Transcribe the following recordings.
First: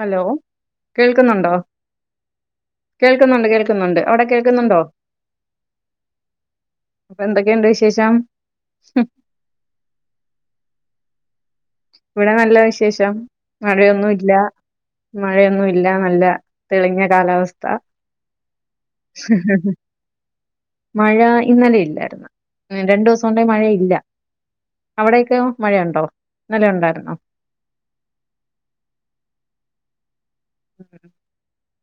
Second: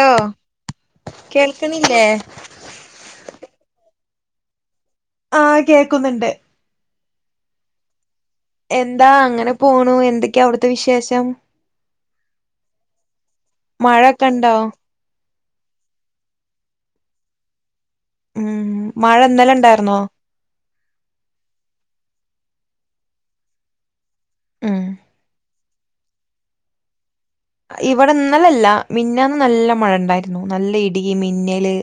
Hello കേൾക്കുന്നുണ്ടോ, കേൾക്കണില്ലേ കേൾക്കുന്നുണ്ട് കേൾക്കുന്നുണ്ട് അവിടെ കേൾക്കുന്നുണ്ടോ? ആ കേക്കുന്നുണ്ട് അപ്പൊ എന്തൊക്കെയുണ്ട് വിശേഷം? എന്താ അങ്ങനെ പോണു, എന്തൊക്കെയാ അവിടുത്തെ വിശേഷം? ഇവിടെ നല്ല വിശേഷം മഴയൊന്നും മഴൊക്കെ ഇല്ല. ഉണ്ടോ മഴയൊന്നും ഇല്ല നല്ല തെളിഞ്ഞ കാലാവസ്ഥ. ഉം മഴ ഇന്നലെ [unintelligible] ഉണ്ടായിരുന്നോ മഴ ഇന്നലെ ഇല്ലാരുന്ന് രണ്ടു ദിസം കൊണ്ടേ മഴ ഇല്ല, ഉം അവിടൊക്കെയൊ മഴയുണ്ടോ? ഇന്നലെണ്ടായിരുന്നോ? ഇവിടെ ഇന്നലെലില്ല, മിന്നാന്ന് നല്ല മഴ ഇണ്ടായിരുന്നു നല്ല ഇടി, മിന്നല്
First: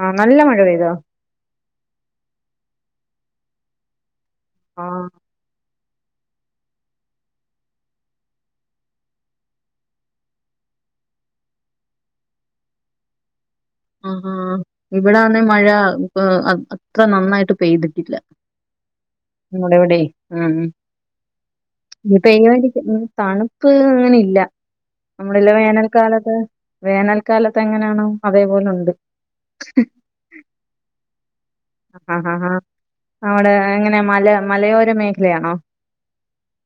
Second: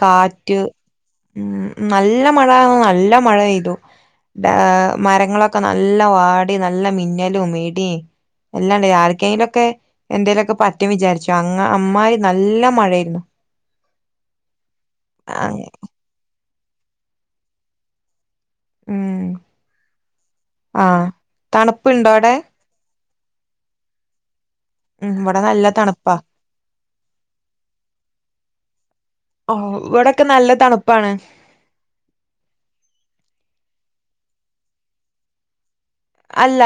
ആ നല്ല കാറ്റ് മഴ പെയ്തോ ഉം നല്ല മഴ നല്ല മഴ പെയ്തു. ആ മരങ്ങളൊക്കെ [unintelligible] നല്ല വാടി നല്ല മിന്നലും മിടിം എല്ലാണ്ട് ആർക്കേലൊക്കെ എന്തേലൊക്കെ പറ്റും വിചാരിച്ചു. അങ അമ്മായി നല്ല മഴേര്ന്നൂ ആ ഇവിടന്ന മഴ ആഹ് അത്ര നന്നായിട്ട് പെയ്തിട്ടില്ല. ഉം [unintelligible] ഉം ആഹ് തണുപ്പുണ്ടോ അവിടെ ഇന്ന്പെയ്യാരിക്കും. തണുപ്പ് അങ്ങനില്ല. ഉം ഇവിടെ നമ്മളെല്ല നല്ല തണുപ്പാ വേനൽക്കാലത്ത് വേനൽക്കാലത്തെങ്ങനാണോ അ ഓ ഇവിടൊക്കെ നല്ല തണുപ്പാണ് ആ ആ ആ അവിടെ എങ്ങനെ മല മലയോര മേഖലയാണോ? അല്ല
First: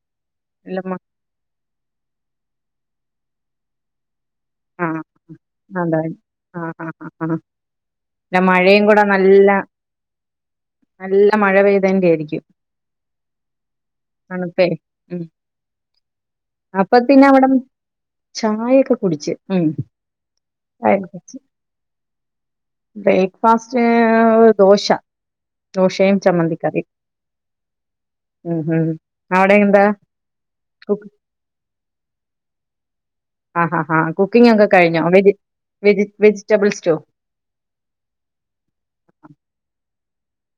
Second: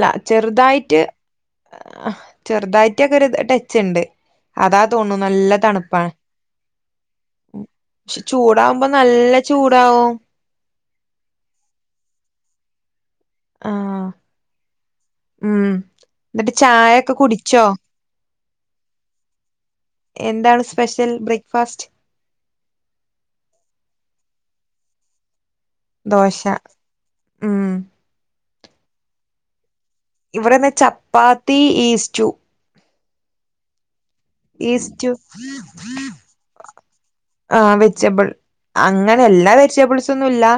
ല്ല ഇല്ല മ- ചെറുതായിറ്റ് ചെറുതായിറ്റൊക്കര് ടച്ച് ണ്ട്. അതാ ആ തോൺണു നല്ല അതെ തണുപ്പാണ്. ആ ആ ആ ആ ക്ഷെ പിന്നെ മഴയും ചൂടാവുമ്പം കൂടെ നല്ല ചൂടാവും. നല്ല മഴ പെയ്തേന്റേയിരിക്കും. ആഹ് തണുപ്പെ ഉം എന്നിട്ട് അപ്പൊ ചായൊക്കെ പിന്നെ അവടം കുടിച്ചോ ചായൊക്കെ കുടിച്ച്. ഉം എന്താണ് സ്പെഷ്യൽ ബ്രേക്ക്ഫാസ്റ്റ്? ബ്രേക്ഫാസ്റ്റ് ദോശ. ദോശയും ദോശ ചമ്മന്തിക്കറിം. ഉം ഉം ഹും അവിടെയെന്താ? ഇവടെ ന്ന് ചപ്പാത്തി ഈസ്റ്റു. ആ ഹ ഹ കുക്കിങ്ങൊക്കെ കഴിഞ്ഞോ വെജി വെജി വെജിറ്റബിൾസ്റ്റൂ ആ വെജിറ്റബിൾ അങ്ങനെ എല്ലാ വെജിറ്റബിൾസ് ത്തൊന്നുല്ലാ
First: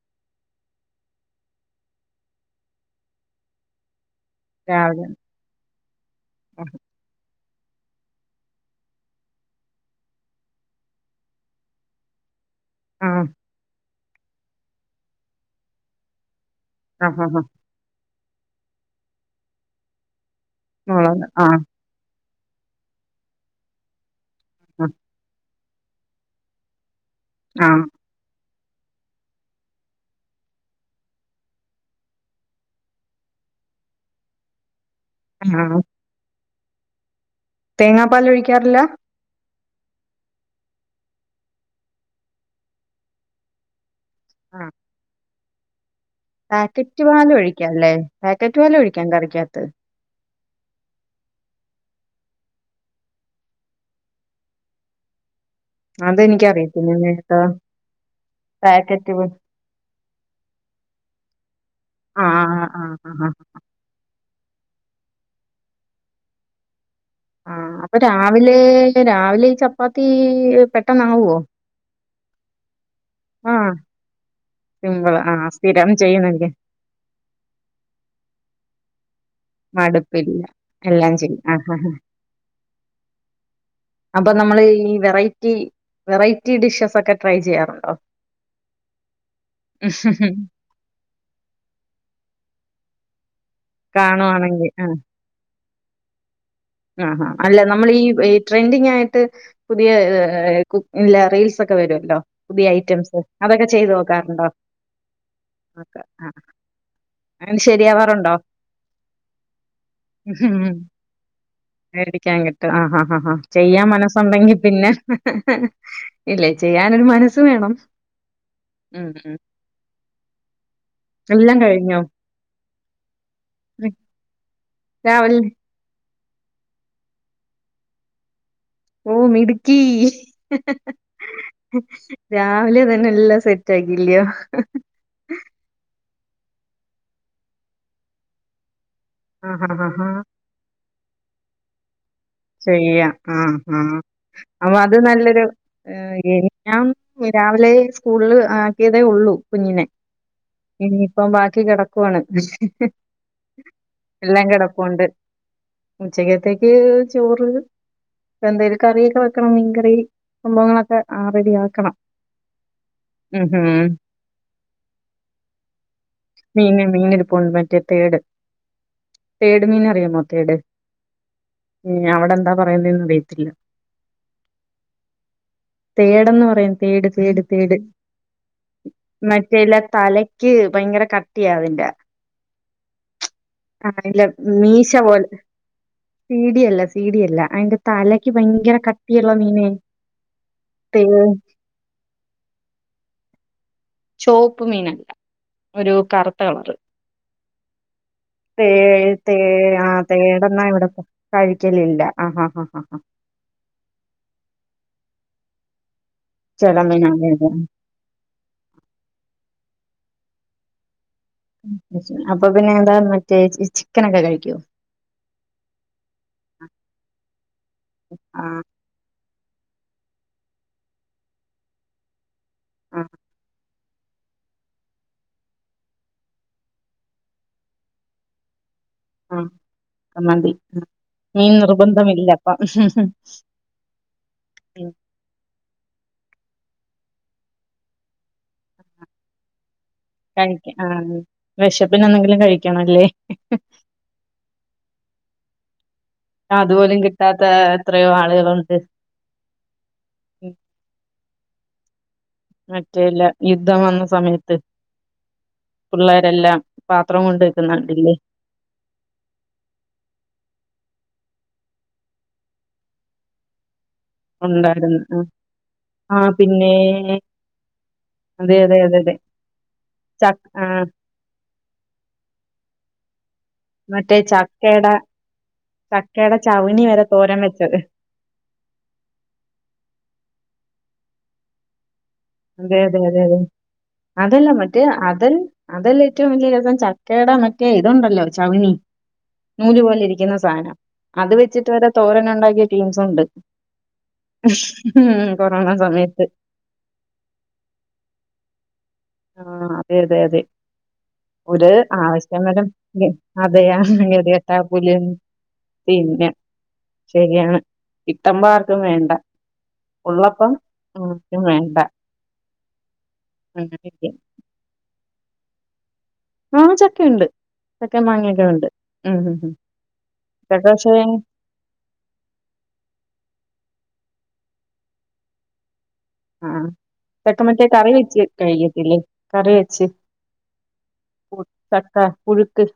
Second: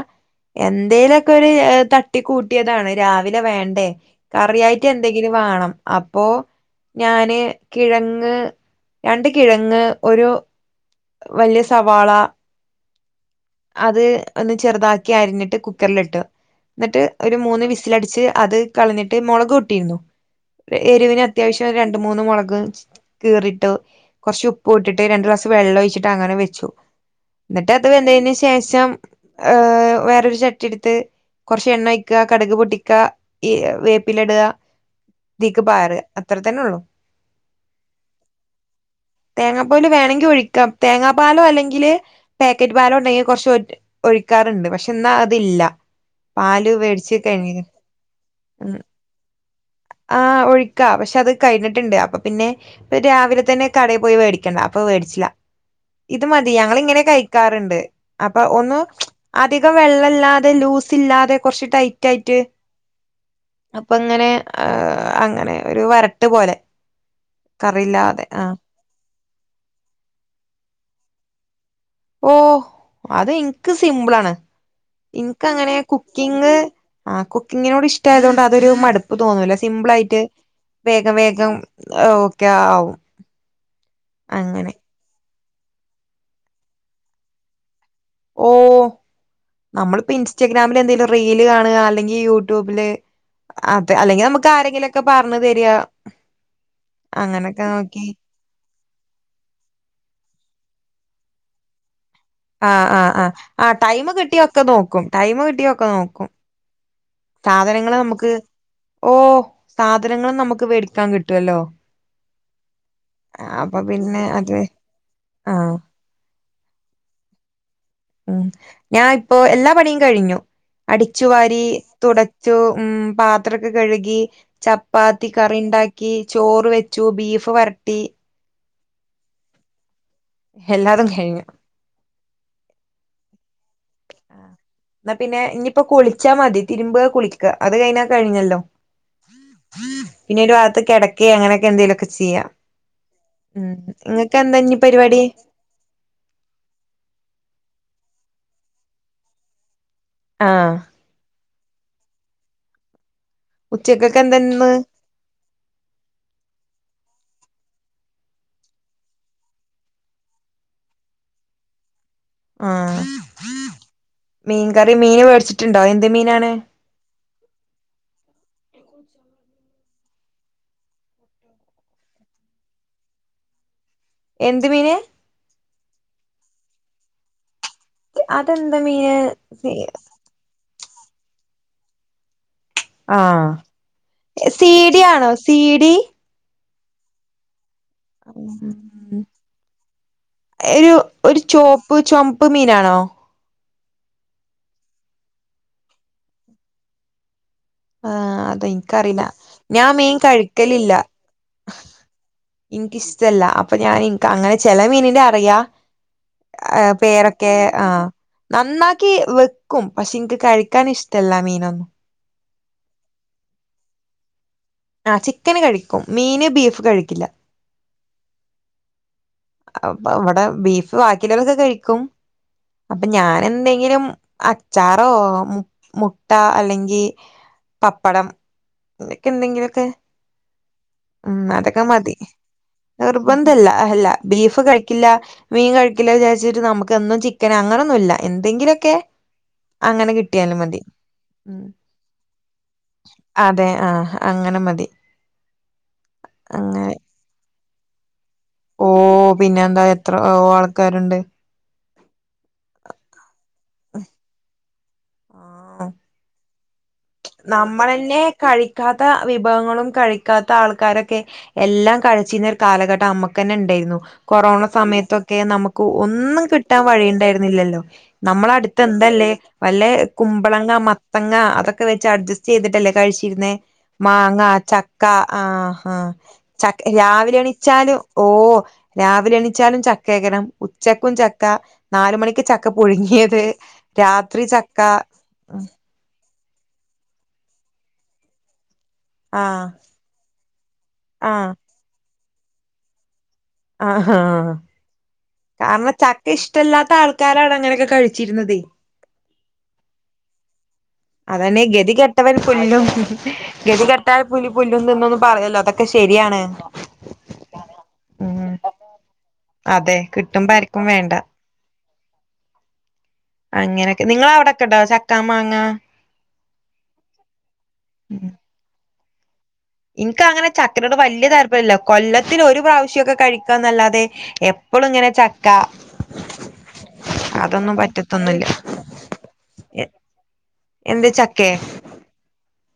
എന്തേലക്കൊരു തട്ടി കൂട്ടിയതാണ് രാവിലെ വേണ്ടേ കറിയായിറ്റ് രാവിലെ എന്തെങ്കിലും വാണം അപ്പോ ഞാന് കിഴങ്ങ് രണ്ട് കിഴങ്ങ് ഒരു വല്യ സവാള ആ അത് ഒന്ന് ചെറുതാക്കി അരിഞ്ഞിട്ട് കുക്കറിലിട്ട് ന്ന്ട്ട് ആ ആ ഒരു മൂന്ന് വിസിലടിച്ച് അത് കളഞ്ഞിട്ട് മൊളകുട്ടിരുന്നു എരിവിന് മുളക് ആഹ് അത്യാവശ്യം രണ്ട് മൂന്ന് മൊളക് ക് കീറിട്ടു കൊർച്ച് ആഹ് ഉപ്പുട്ടിട്ട് രണ്ട് ഗ്ലാസ് വെള്ളം ഒഴിച്ചിട്ട് അങ്ങനെ വെച്ചു ന്ന്ട്ട് ആഹ് അത് വെന്തേയ്ന് ശേഷം ഏ വേറൊരു ചട്ടിട്ത്ത് കൊർച്ചെണ്ണോയ്ക്ക്യ കട്ക് പൊട്ടിക്ക ഈ വേപ്പിലടാ തീക്ക് പാര അത്രത്തെന്നൊള്ളു തേങ്ങാപ്പാല് ഒഴിക്കാറില്ല തേങ്ങാപ്പാല് വേണെങ്കി ഒഴിക്കാം തേങ്ങാ പാലോ അല്ലെങ്കില് പാക്കറ്റ് പാലോണ്ടെങ്കില് കൊർച്ചൊ ആ. ഒഴിക്കാറ്ണ്ട് പക്ഷെ ന്നതില്ല പാക്കറ്റ് പാലൊഴിക്കാല്ലേ പാക്കറ്റ് പലൊഴിക്കാം കറിക്കകത്ത് ആ ഒഴിക്ക പക്ഷെ അത് കഴിഞ്ഞിട്ട്ണ്ട് അപ്പൊ പിന്നെ രാവിലെ തന്നെ കടേ പോയി വേടിക്കണ്ടേ അപ്പൊ വേടിച്ചില ഇത് മതി അതെനിക്കറിയത്തില്ല ഞങ്ങളിങ്ങനെ കേട്ടോ കഴിക്കാറ്ണ്ട് അപ്പൊ ഒന്നും പാക്കറ്റ് പ അധികം വെള്ള ല്ല ല്ലാതെ ലൂസില്ലാതെ കൊർച്ച് ടൈറ്റായിട്ട് ആഹ് ആഹ് ആഹ് അപ്പങ്ങനെ ഏ അങ്ങനെ ഒരു വരട്ട് പോലെ ആ അപ്പൊ കറിയില്ലാതെ ആ രാവിലേ രാവിലെ ഈ ചപ്പാത്തീ പെട്ടന്നാവോ ഓ അത് ൻക്ക് സിമ്പ്ളാണ് സിമ്പിൾ ആഹ് ഇൻക്കങ്ങനെ സ്ഥിരം ചെയ്യുന്നെങ്കിൽ കുക്കിങ് ആ കുക്കിങ്ങിനോഷ്ടായതോണ്ട് അതൊരു മടുപ്പ പ്പ് തോന്നൂല സിംപ്ലായിട്ട് മടുപ്പില്ല എല്ലാം വേഗം ചെയ്യും വേഗം ആഹ് ആഹ് ഒക്കെ ആവും അപ്പൊ നമ്മൾ അങ്ങനെ ഈ വെറൈറ്റി വെറൈറ്റി ഡിഷസ് ഒക്കെ ട്രൈ ചെയ്യാറുണ്ടോ ഓ നമ്മളിപ്പോ ഇൻസ്റ്റാഗ്രാമില് എന്തെങ്കിലും റീല് കാണുക അല്ലെങ്കിൽ യൂട്യൂബില് അതെ അല്ലെങ്കിൽ നമുക്ക് കാണുവാണെങ്കിൽ ആഹ് ആരെങ്കിലുമൊക്കെ പറഞ്ഞു തരാ ആഹാ അല്ല നമ്മൾ ഈ ട്രെൻഡിങ് ആയിട്ട് പുതിയ ഏ കുഇല്ല റീൽസ് ഒക്കെ വരുമല്ലോ ആ് ആ് ആ ആ് ടൈമ് കിട്ടിയ ഒക്കെ നോക്കും ടൈമ് കിട്ടിയൊക്കെ ഓക്കെ. ആ. നോക്കും അങ്ങനെ സാധനങ്ങൾ നമുക്ക് ശരിയാവാറുണ്ടോ? ഓ സാധനങ്ങളും ഉം. നമുക്ക് വേടിക്കാൻ കിട്ടും മേടിക്കാൻ കിട്ടും ആഹ ആ അപ്പൊ ചെയ്യാ പിന്നെ മനസ്സുണ്ടെങ്കി അത് പിന്നെ ഹ് ഹ് ഹ് ആഹ് ഇല്ലേ ചെയ്യാനൊരു മനസ്സ് വേണം ഉം ഉം, ഞാൻ ഇപ്പൊ ഉം. എല്ലാ പണിയും കഴിഞ്ഞു അടിച്ചു എല്ലാം വാരി കഴിഞ്ഞോ? തുടച്ചു ഉം പാത്രൊക്കെ ഉം. കഴുകി ചപ്പാത്തി രാവിലെ കറി ഉണ്ടാക്കി ചോറ് വെച്ചു ബീഫ് വരട്ടി ഓ മിടുക്കി ഹ്‌ എല്ലാതും കഴിഞ്ഞു ഹ് രാവിലെ തന്നെല്ലാം സെറ്റ് ആ എന്നാ പിന്നെ ഇനിയിപ്പോ കുളി കുളി ച്ചാമതി തിരുമ്പ കുളിക്ക അത് കഴിഞ്ഞാ കഴിഞ്ഞല്ലോ ആഹ് ഹഹ് ആഹ് ഹഹ് ക്കെ അങ്ങനൊക്കെ നെന്തെലൊക്കെ ചെയ്യ ആഹ ആഹ ഇങ്ങക്ക് എന്താ ഇനി അപ്പൊ അത് പരിപാടി നല്ലൊരു [unintelligible] രാവിലെ സ്കൂളില് ആക്കിയതേ ഉള്ളൂ കുഞ്ഞിനെ ആഹ് ഇനിയിപ്പം ബാക്കി കിടക്കുവാണ് ഉച്ചക്കൊക്കെ എന്താ എല്ലാം ഇന്ന് കിടപ്പുണ്ട് ഉച്ചക്കത്തേക്ക് ചോറ് എന്തേലും കറിയൊക്കെ വെക്കണം മീൻകറി സംഭവങ്ങളൊക്കെ ആ റെഡി ആക്കണം ആഹ മീൻകറി മീന് മേടിച്ചിട്ടുണ്ടോ എന്ത് മീനാണ് പൊൺവറ്റേ തേട് തേട് മീൻ അറിയാമോ തേട് ഉ അവിടെ എന്താ പറയുന്നന്ന് അറിയത്തില്ല എന്ത് മീന് [inaudible] തേടെന്ന് പറയും തേട് തേട് തേട് അതെന്താ മീന് മറ്റേല്ല തലക്ക് ഭയങ്കര ക ട്ടിയാവില്ല ആഹ് ആല്ല മീശ സീഡി പോലെ ആണോ സീഡി സീടിയല്ല സീടിയല്ല അതിന്റെ തലക്ക് ഭയങ്കര കട്ടിയുള്ള മീനെ ഒരു ഒരു ചോപ്പ് ചുമപ്പ് മീനാണോ ചോപ്പ് മീനല്ല ഒരു കറുത്ത കളറ് ആഹ് [inaudible] അത് തേ എനിക്കറിയില്ല തേ ആ ഞാൻ മീൻ തേടന്നാ ഇവിടെ കഴിക്കലില്ല കഴിക്കലില്ല ആഅ അ അ എനിക്കിഷ്ടല്ല അപ്പൊ ഞാൻ ഇന്ക് അങ്ങനെ ചെല മീനിന്റെ അ റിയാ ചെല മീൻ അങ്ങനെയല്ലേ പേരൊക്കെ ആ നന്നാക്കി വെക്കും പക്ഷെ എനിക്ക് കഴിക്കാൻ ഇഷ്ടം അപ്പൊ പിന്നെ എന്താ മറ്റേ ചിക്കനൊ ക്കെ കഴിക്കോ ആ ചിക്കന് കഴിക്കും മീന് ബീഫ് കഴിക്കില്ല ആ അപ്പൊ ഇവിടെ ബീഫ് ബാക്കിയുള്ളൊക്കെ കഴിക്കും ആ അപ്പൊ ഞാൻ എന്തെങ്കിലും അച്ചാറോ മുട്ട അല്ലെങ്കിൽ പപ്പടം നിനക്ക് എന്തെങ്കിലും [unintelligible] ഉം.. അതൊക്കെ മതി നിർബന്ധമില്ല അപ്പം നിർബന്ധല്ല- അല്ല.. ബീഫ് ഉം, കഴിക്കില്ല. മീൻ കഴിക്കില്ലോ വിചാരിച്ചിട്ട് നമുക്ക്ന്നും ചിക്കനാ, അങ്ങനോന്നു ഇല്ല. എന്തെങ്കിലൊക്കെ. അങ്ങനെ കിട്ടിയാലും കഴിക്ക മതി. ആ ഉം വിശപ്പിന് എന്തെങ്കിലും കഴിക്കണല്ലേ അതെ ആഹ.. അങ്ങനെ- മതി. അങ്ങനെ അതുപോലും കിട്ടാത്ത എത്രയോ- ആളുകൾ. ഓ.. പിന്നെ എന്താ എത്ര ഓ ആൾക്കാരുണ്ട്. മറ്റേല്ല യുദ്ധം വന്ന സമയത്ത് പിള്ളേരെല്ലാം പാത്രം കൊണ്ട് വെക്കുന്ന കണ്ടില്ലേ നമ്മളന്നെ കഴിക്കാത്ത വിഭവങ്ങളും കഴിക്കാത്ത ആൾക്കാരെ ക്കെ എല്ലാം കഴിച്ചീര്ന്ന ഒരു കാലഘട്ടം അമ്മക്കന്നെ ഇണ്ടേരുന്നു കൊറോണ ഉണ്ടായിരുന്നു സമയത്തൊക്കെ നമ്മക്കു ആ ആ ഒന്നും പിന്നെ കിട്ടാൻ വഴിണ്ടാരുന്നില്ലല്ലോ അതെ അതെ നമ്മളട്ത്ത് അതെ എന്താ അതെ ല്ലേ വല്ല ചക്ക ആ കുമ്പളങ്ങ, മത്തങ്ങ അതൊ ജെസ്റ്റെയ്തിട്ടല്ലേ കഴിച്ച് ഇര്ന്നേ മറ്റേ മാങ്ങ, ചക്കയുടെ ചക്ക ആഹ് ആഹ് ചക്കയുടെ ച ചവിണി വരെ രാവിലെ തോരൻ വെച്ചത് എണിച്ചാലും ഒ ഓഹ് രാവിലെ എണിച്ചാലും ചക്കേക്കാരം ഉച്ചക്കും ചക്ക നാല് മണിക്ക് ചക്ക അതെ അതെ അതെ അതെ പുഴുങ്ങിയത് രാത്രി അതല്ല ചക്ക മറ്റേ അതൽ ഉം അതല്ല ഏറ്റവും വലിയ രസം ചക്കേട മറ്റെ ഇതുണ്ടല്ലോ ചവണി ആഹ് നൂല് പോലെ ഇരിക്കിന്ന സാനം അത് ആഹ് വെച്ചിട്ട് വരെ തോരനൊണ്ടാക്കിയ ടീംസുണ്ട് ആഹാ കൊറോണ കാരണം സമയത്ത് ചക്ക ഇഷ്ടല്ലാത്ത ആൾക്കാരാണ് അങ്ങനെയൊക്കെ കഴിച്ചിരുന്നതെ ആഹ് അതെ അതെ അതെ അതന്നെ ഒരു ഗതി കെട്ടവൻ ആവശ്യം വരും പുല്ലും അതെ ആ ഗതി കെട്ടാൽ പുലി ഗതികെട്ടാ പുല്ലും പുലിയും തിന്നുംന്ന് പറയല്ലോ അതൊക്കെ പിന്നെ ശരിയാ ആണ് ശരിയാണ് ഇട്ടമ്പ ആർക്കും വേണ്ട അതെ ഉള്ളപ്പം കിട്ടുമ്പോ ആർക്കും വേണ്ട വേണ്ട അങ്ങനെയൊക്കെ നിങ്ങള അവിടെക്കെണ്ട ചക്കാ മാങ്ങ ആ ചക്കണ്ട് ചക്കെ മാങ്ങൊക്കെ ഉണ്ട് മ് മ് ഇനക്ക് അങ്ങനെ ചക്കരോട് വലിയ താല്പര്യമല്ല കൊല്ലത്തിൽ ഒരു പ്രാവശ്യംക്കെ കഴിക്കന്നല്ലാതെ അതെ എപ്പളും ഇങ്ങനെ ചക്ക ആ ചക്ക മറ്റേ അതൊന്നും കറി വെച്ച് പറ്റത്തൊന്നുല്ല കഴിക്കത്തില്ലേ കറി വെച്ച് എന്ത് ചക്കേ ചക്ക പുഴുക്ക്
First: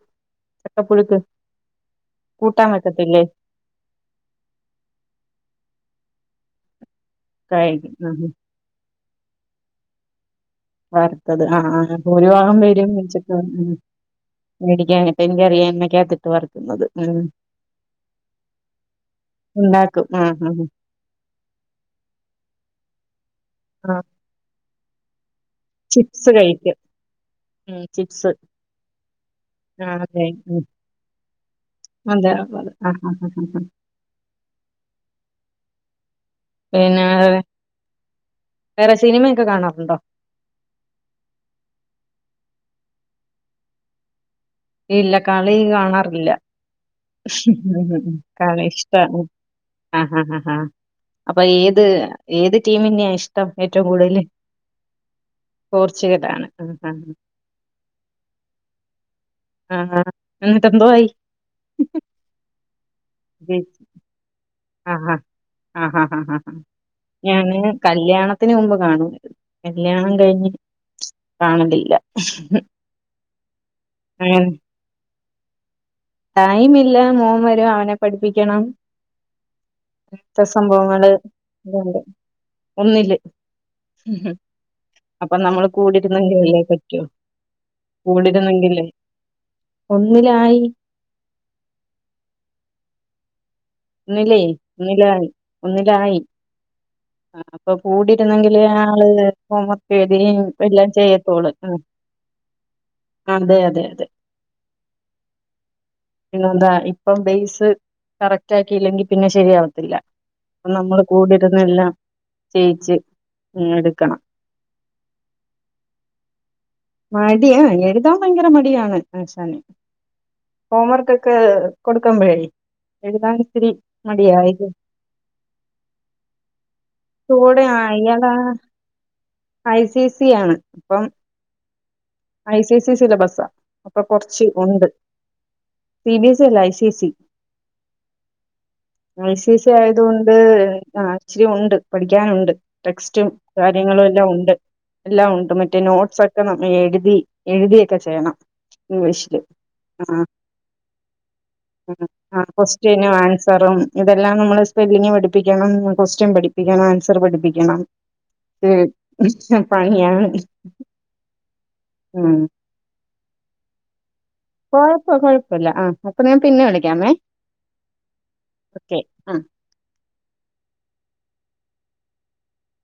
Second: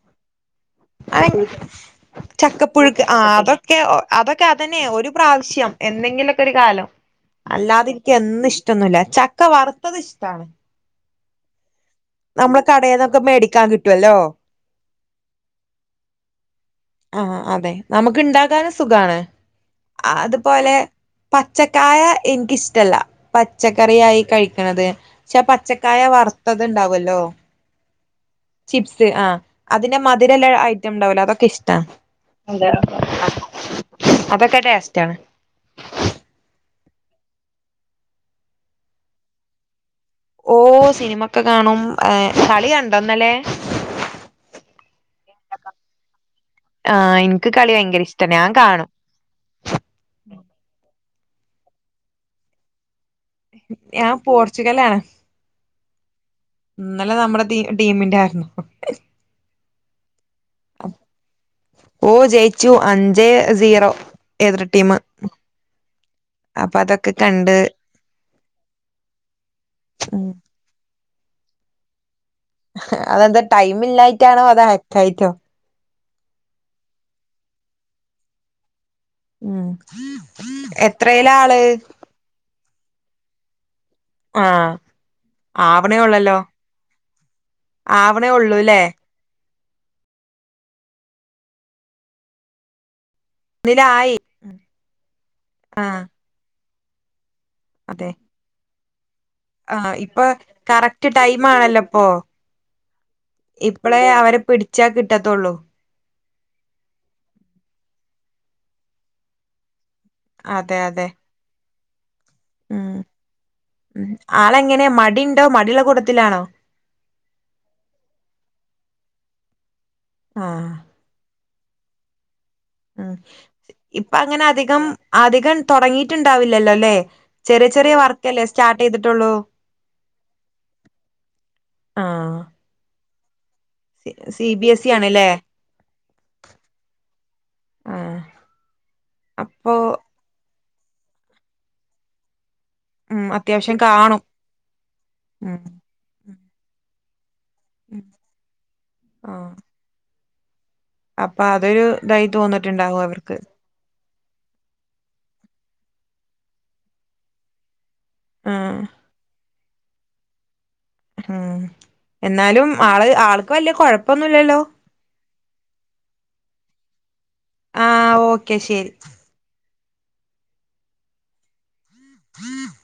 ചക്കപ്പുഴുക്ക് [unintelligible] കൂട്ടാൻ ചക്കപ്പുഴുക്ക് ആ വെക്കത്തില്ലേ അതൊക്കെ അതൊക്കെ അതന്നെ ഒരു പ്രാവശ്യം എന്തെങ്കിലുക്കെ ഒരു കാലം അല്ലാതെ കഴിക്കും ഉം ഉം. എനിക്ക്ന്ന ഇഷ്ടൊന്നുല്ല ചക്ക വറുത്തത് ഇഷ്ടാണ് [unintelligible] ത്തത് ആ ഒരു ഭാഗം നമ്മള് വരും കടേന്നൊക്കെ വച്ചിട്ട് മേടിക്കാൻ [unintelligible] കിട്ടുവല്ലോ ഇപ്പ എനിക്കറിയാം എന്നക്കകത്തിട്ട് പറക്കുന്നത് മ് ആഹ് അതെ നമുക്ക് ഇണ്ടാക്കാനും സുഖാണ് ഉണ്ടാക്കും ആ മ് അതുപോലെ പച്ചക്കായ എനിക്കിഷ്ടല്ല ആ പച്ചക്കറിയായി കഴിക്കണത് ക്ഷെ പച്ചക്കായ വറുത്തത് ണ്ടാവല്ലോ മ് ചിപ്സ് ചിപ്സ് ആ ആ അതിന്റെ അതെ മധുരല്ല ഉം ഐറ്റം ഉണ്ടാവലോ അതൊക്കെ ഇഷ്ടാ അതെ ആഹ് [unintelligible] അതൊക്കെ ടൊസ്റ്റ് ആണ് പിന്നെ വേറെ സിനിമയൊക്കെ കാണാറുണ്ടോ ഓ സിനിമൊക്കെ കാണും കളി കണ്ടോന്നല്ലേ ഇല്ല കളി കാണാറില്ല ആഹ് എനിക്ക് കളി ഭയങ്കര [unintelligible] ഇഷ്ടാ ഞാൻ കാണും ഇഷ്ട അ ആ അപ്പൊ ഏത് ഏത് ടീമിന്റെയ ഞാൻ പോർച്ചുഗല ആ പോർച്ചുഗലാണ്. ആഹ് ആഹ് ഇന്നല്ലെ നമ്മടെ ടീമിന്റെ ആയിരുന്നു ആ എന്നങ്ങിട്ട എന്തോ ആയി അഞ്ച് സീറോ ഏതിർ ടീം ആ ആ ആ ആ അപ്പൊ അതൊക്കെ കണ്ട് ഞാന് കല്യാണ ത്തിന് മുമ്പ് കാണുമായിരുന്നു കല്യാണം ഉം കഴിഞ്ഞ് കാണലില്ല അതെന്താ ടൈമ ഇില്ലായിട്ടാണോ അത അയക്കആയിട്ടോ ടൈമ ഇല്ല മോൻ വരും അവനെ പഠിപ്പിക്കണം ഉം ത്തെ സംഭവങ്ങള് എത്രേയില ആള് അതുകൊണ്ട് ഒന്നില് ആഹ് അപ്പൊ നമ്മള് ആവണേ ഉള്ളല്ലോ കൂടിരുന്നെകിലെ പറ്റോ.. ആവണേ ഉള്ളൂല്ലേ കൂടിരുന്നെങ്കില്ലേ ഒന്നിലായി ഒന്നിലായി ഒന്നിലേ, ഒന്നിലായി.. ആഹ് ഒന്നിലായി അപ്പൊ അതെ കൂടിയിരുന്നെങ്കിലെ ആള്.. ആഹ് ഇപ്പൊ ഹോവർകെതിമ് എല്ലാം കറക്റ്റ് ടൈം ചെയ്യത്തോള് ആണല്ലോ ഇപ്പൊ അതെ അതെ ഇപ്പളേ അതെ അവരെ പിടിച്ചാ കിട്ടതോള്ളൂ പിന്നെന്താ ഇപ്പം ബെയേസ് കറക്റ്റ് ആക്കില്ലെങ്കിൽ പിന്നെ ശരിയാവത്തില്ല അപ്പ നമ്മള് കൂടിരുന്നെല്ലാം ഉ മ്.. ഉ എടുക്കണം ആളെങ്ങനെ മടിണ്ടോ മടിള്ള കൂടത്തിലാണോ മടിയാ. എഴുതാൻ ഭയങ്കര മടിയാണ് ആശാന് ആഹ് ഹോം വർക്ക്ൊക്കെ കൊടുക്കമ്പഴേ ഇപ്പ അങ്ങനെ അധികം അധികം തോടങ്ങിട്ടുണ്ടാവില്ലല്ലേ ല്ലെ കൂടെ ചെറിയ ആ, ചെറിയ ഇയാള് വർക്കല്ലേ സ്റ്റാർട്ടേയ്ത്ടോള്ളൂ ഐ സി സി ആണ് അപ്പം ആഹ് ഐ സി സി സിലബസ് അപ്പൊ സി കൊറച്ച് സി ബി ഒണ്ട്. എസ് ഇ ആണ്ല്ലേ സി ബിസി അല്ല I C C I C C അപ്പൊ ആയതോണ്ട് ആ ഇച്ചിരി ഉണ്ട് പഠിക്കാനുണ്ട് ഉം ടെക്സ്റ്റും അത്യാവശ്യം കാര്യങ്ങളും കാണും എല്ലാം ഉണ്ട്. എല്ലാം ഉണ്ട് ഉം മറ്റേ നോട്ട്സൊക്കെ നമ്മ എഴുതി എഴുതിയൊക്കെ ഉം ചെയ്യണം ഇംഗ്ലീഷില്. ആഹ് ആ അപ്പൊ അതൊരു ഇതായി തോന്നിട്ടുണ്ടാവും കൊസ്റ്റനും അവർക്ക് ആൻസറും ഇതെല്ലാം നമ്മള് സ്പെല്ലിംഗ് പഠിപ്പിക്കണം ക്വസ്റ്റ്യൻ പഠിപ്പിക്കണം ആൻസർ പഠിപ്പിക്കണം ഏ ആഹ് ഇ [unintelligible] പണിയാണ് ഉ ഉം എന്നാലും ആള് ആൾക്ക് വല്യ കൊ ഴപ്പം കൊഴപ്പ കൊഴപ്പല്ല ആ അപ്പൊ ഞാൻ പിന്നെ വിളിക്കാവേ ആ ഓക്കെ ശെരി. ആ ഹം